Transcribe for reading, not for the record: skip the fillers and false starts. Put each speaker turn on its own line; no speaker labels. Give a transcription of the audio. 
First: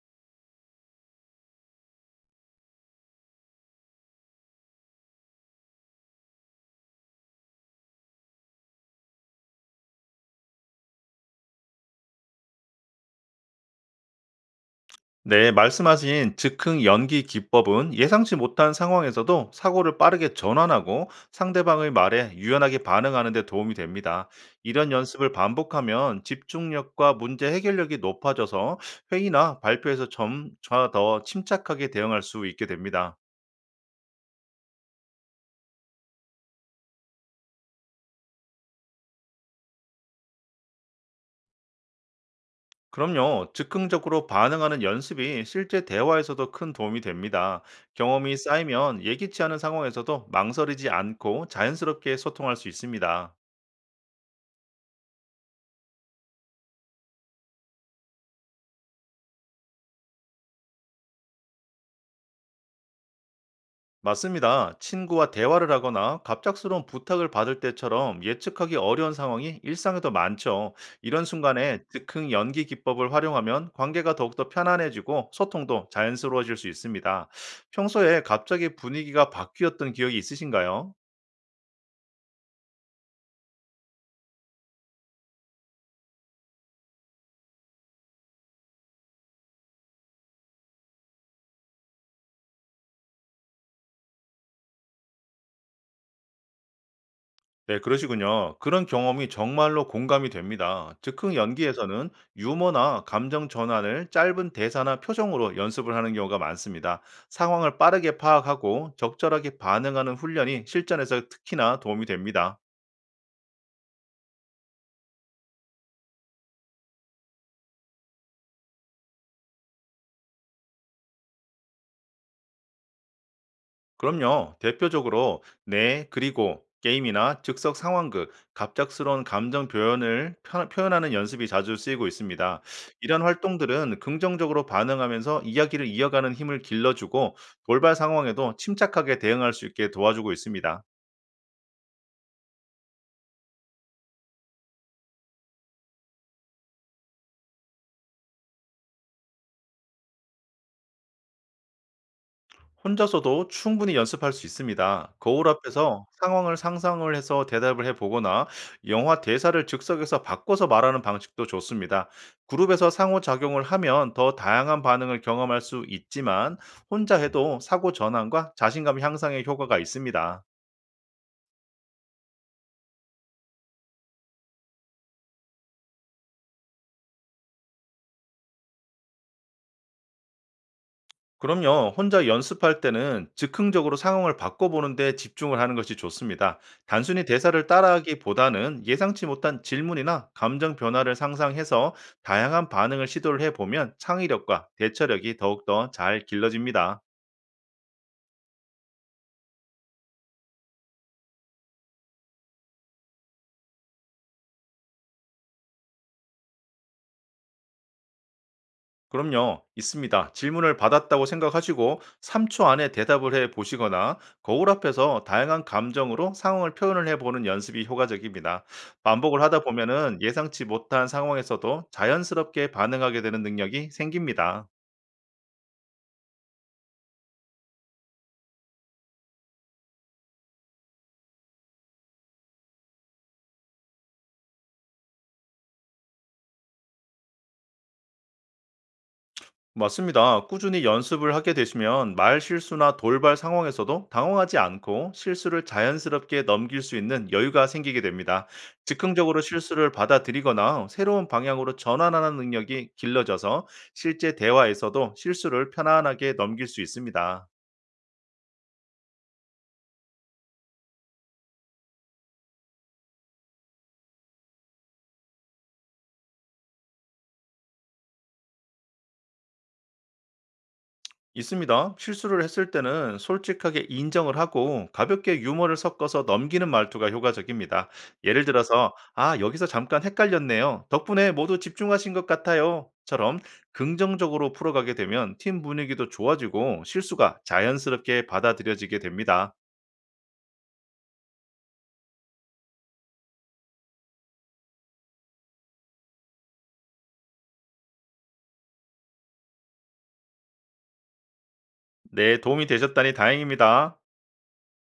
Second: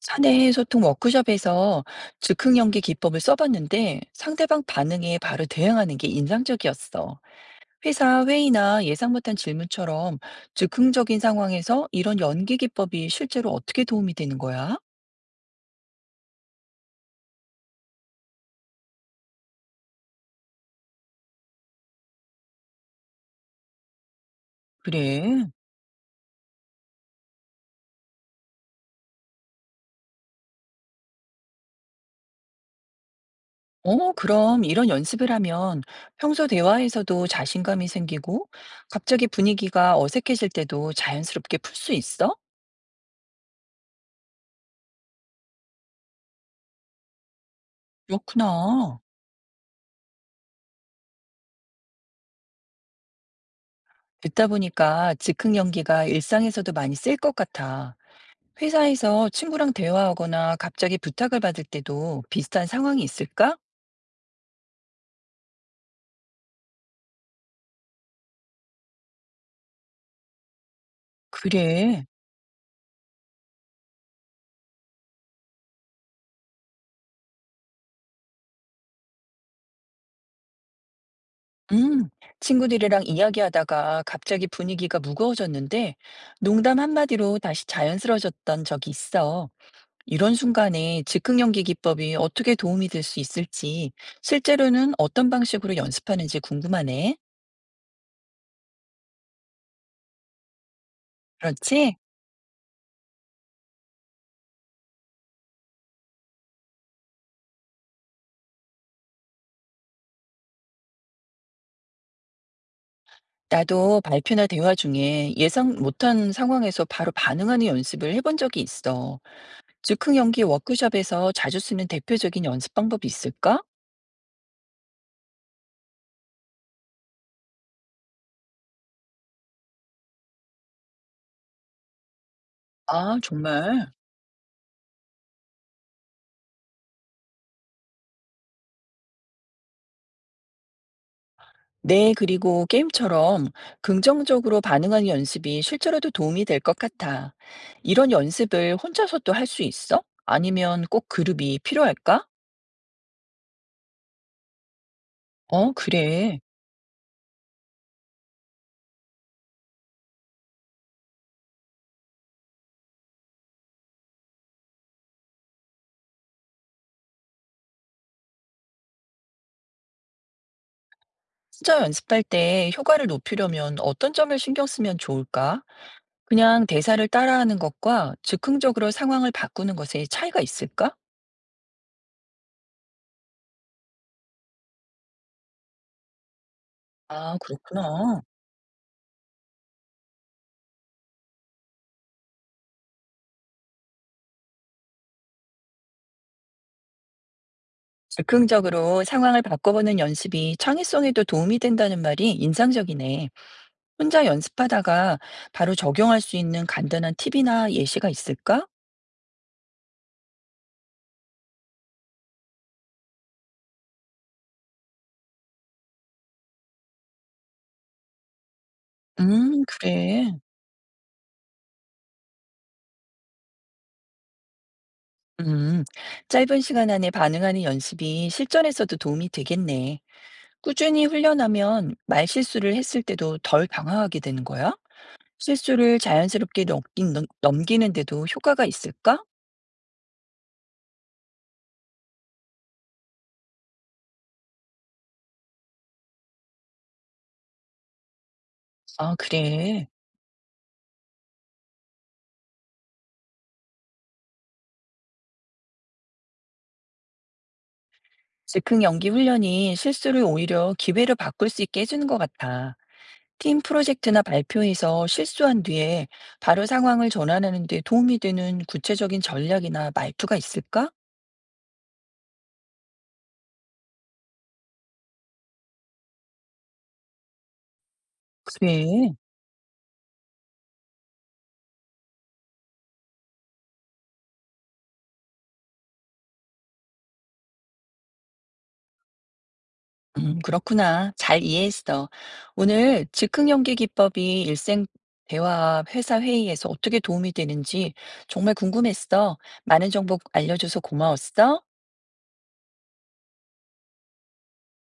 사내 소통 워크숍에서 즉흥 연기 기법을 써봤는데 상대방 반응에 바로 대응하는 게 인상적이었어. 회사 회의나 예상 못한 질문처럼 즉흥적인 상황에서 이런 연기 기법이 실제로 어떻게 도움이 되는 거야?
네, 말씀하신 즉흥 연기 기법은 예상치 못한 상황에서도 사고를 빠르게 전환하고 상대방의 말에 유연하게 반응하는 데 도움이 됩니다. 이런 연습을
그래.
반복하면 집중력과 문제 해결력이 높아져서 회의나 발표에서 점차 더 침착하게 대응할 수 있게 됩니다.
어, 그럼 이런 연습을 하면 평소 대화에서도 자신감이 생기고 갑자기 분위기가 어색해질 때도 자연스럽게 풀 수 있어?
그럼요, 즉흥적으로 반응하는 연습이 실제 대화에서도 큰 도움이 됩니다. 경험이
그렇구나.
쌓이면 예기치 않은 상황에서도 망설이지 않고 자연스럽게 소통할 수 있습니다.
듣다 보니까 즉흥 연기가 일상에서도 많이 쓸 것 같아. 회사에서 친구랑 대화하거나 갑자기 부탁을 받을 때도 비슷한 상황이 있을까?
맞습니다. 친구와 대화를 하거나 갑작스러운 부탁을 받을 때처럼 예측하기 어려운 상황이 일상에도 많죠. 이런 순간에
그래.
즉흥 연기 기법을 활용하면 관계가 더욱더 편안해지고 소통도 자연스러워질 수 있습니다. 평소에 갑자기 분위기가 바뀌었던 기억이 있으신가요?
음, 친구들이랑 이야기하다가 갑자기 분위기가 무거워졌는데 농담 한마디로 다시 자연스러워졌던 적이 있어. 이런 순간에 즉흥 연기 기법이 어떻게 도움이 될 수 있을지, 실제로는 어떤 방식으로 연습하는지 궁금하네.
네, 그러시군요. 그런 경험이 정말로 공감이 됩니다. 즉흥
그렇지?
연기에서는 유머나 감정 전환을 짧은 대사나 표정으로 연습을 하는 경우가 많습니다. 상황을 빠르게 파악하고 적절하게 반응하는 훈련이 실전에서 특히나 도움이 됩니다.
나도 발표나 대화 중에 예상 못한 상황에서 바로 반응하는 연습을 해본 적이 있어. 즉흥 연기 워크숍에서 자주 쓰는 대표적인 연습 방법이 있을까?
그럼요. 대표적으로 네, 그리고 게임이나 즉석 상황극, 갑작스러운 감정 표현을 표현하는 연습이 자주 쓰이고 있습니다.
아,
이런
정말.
활동들은 긍정적으로 반응하면서 이야기를 이어가는 힘을 길러주고 돌발 상황에도 침착하게 대응할 수 있게 도와주고 있습니다.
네, 그리고 게임처럼 긍정적으로 반응하는 연습이 실제로도 도움이 될 것 같아. 이런 연습을 혼자서도 할 수 있어? 아니면 꼭 그룹이 필요할까?
혼자서도 충분히 연습할 수 있습니다. 거울
어,
앞에서
그래.
상황을 상상을 해서 대답을 해보거나 영화 대사를 즉석에서 바꿔서 말하는 방식도 좋습니다. 그룹에서 상호작용을 하면 더 다양한 반응을 경험할 수 있지만 혼자 해도 사고 전환과 자신감 향상에 효과가 있습니다.
혼자 연습할 때 효과를 높이려면 어떤 점을 신경 쓰면 좋을까? 그냥 대사를 따라하는 것과 즉흥적으로 상황을 바꾸는 것의 차이가 있을까?
그럼요. 혼자 연습할 때는 즉흥적으로 상황을 바꿔보는데 집중을 하는 것이 좋습니다. 단순히
아,
대사를
그렇구나.
따라하기보다는 예상치 못한 질문이나 감정 변화를 상상해서 다양한 반응을 시도를 해보면 창의력과 대처력이 더욱더 잘 길러집니다.
즉흥적으로 상황을 바꿔보는 연습이 창의성에도 도움이 된다는 말이 인상적이네. 혼자 연습하다가 바로 적용할 수 있는 간단한 팁이나 예시가 있을까?
그럼요, 있습니다. 질문을 받았다고 생각하시고 3초 안에 대답을 해 보시거나 거울 앞에서 다양한 감정으로 상황을 표현을 해 보는 연습이 효과적입니다. 반복을 하다 보면은
그래.
예상치 못한 상황에서도 자연스럽게 반응하게 되는 능력이 생깁니다.
음, 짧은 시간 안에 반응하는 연습이 실전에서도 도움이 되겠네. 꾸준히 훈련하면 말실수를 했을 때도 덜 방황하게 되는 거야? 실수를 자연스럽게 넘기는데도 효과가 있을까?
맞습니다. 꾸준히 연습을 하게 되시면 말 실수나 돌발 상황에서도 당황하지 않고 실수를 자연스럽게 넘길 수 있는 여유가 생기게 됩니다.
아,
즉흥적으로
그래.
실수를 받아들이거나 새로운 방향으로 전환하는 능력이 길러져서 실제 대화에서도 실수를 편안하게 넘길 수 있습니다.
즉흥 연기 훈련이 실수를 오히려 기회로 바꿀 수 있게 해주는 것 같아. 팀 프로젝트나 발표에서 실수한 뒤에 바로 상황을 전환하는 데 도움이 되는 구체적인 전략이나 말투가 있을까?
있습니다. 실수를 했을 때는 솔직하게 인정을 하고 가볍게 유머를 섞어서 넘기는 말투가 효과적입니다. 예를 들어서,
그래.
아, 여기서 잠깐 헷갈렸네요. 덕분에 모두 집중하신 것 같아요. 처럼 긍정적으로 풀어가게 되면 팀 분위기도 좋아지고 실수가 자연스럽게 받아들여지게 됩니다.
그렇구나. 잘 이해했어. 오늘 즉흥 연기 기법이 일생 대화와 회사 회의에서 어떻게 도움이 되는지 정말 궁금했어. 많은 정보 알려줘서 고마웠어.
네, 도움이 되셨다니 다행입니다.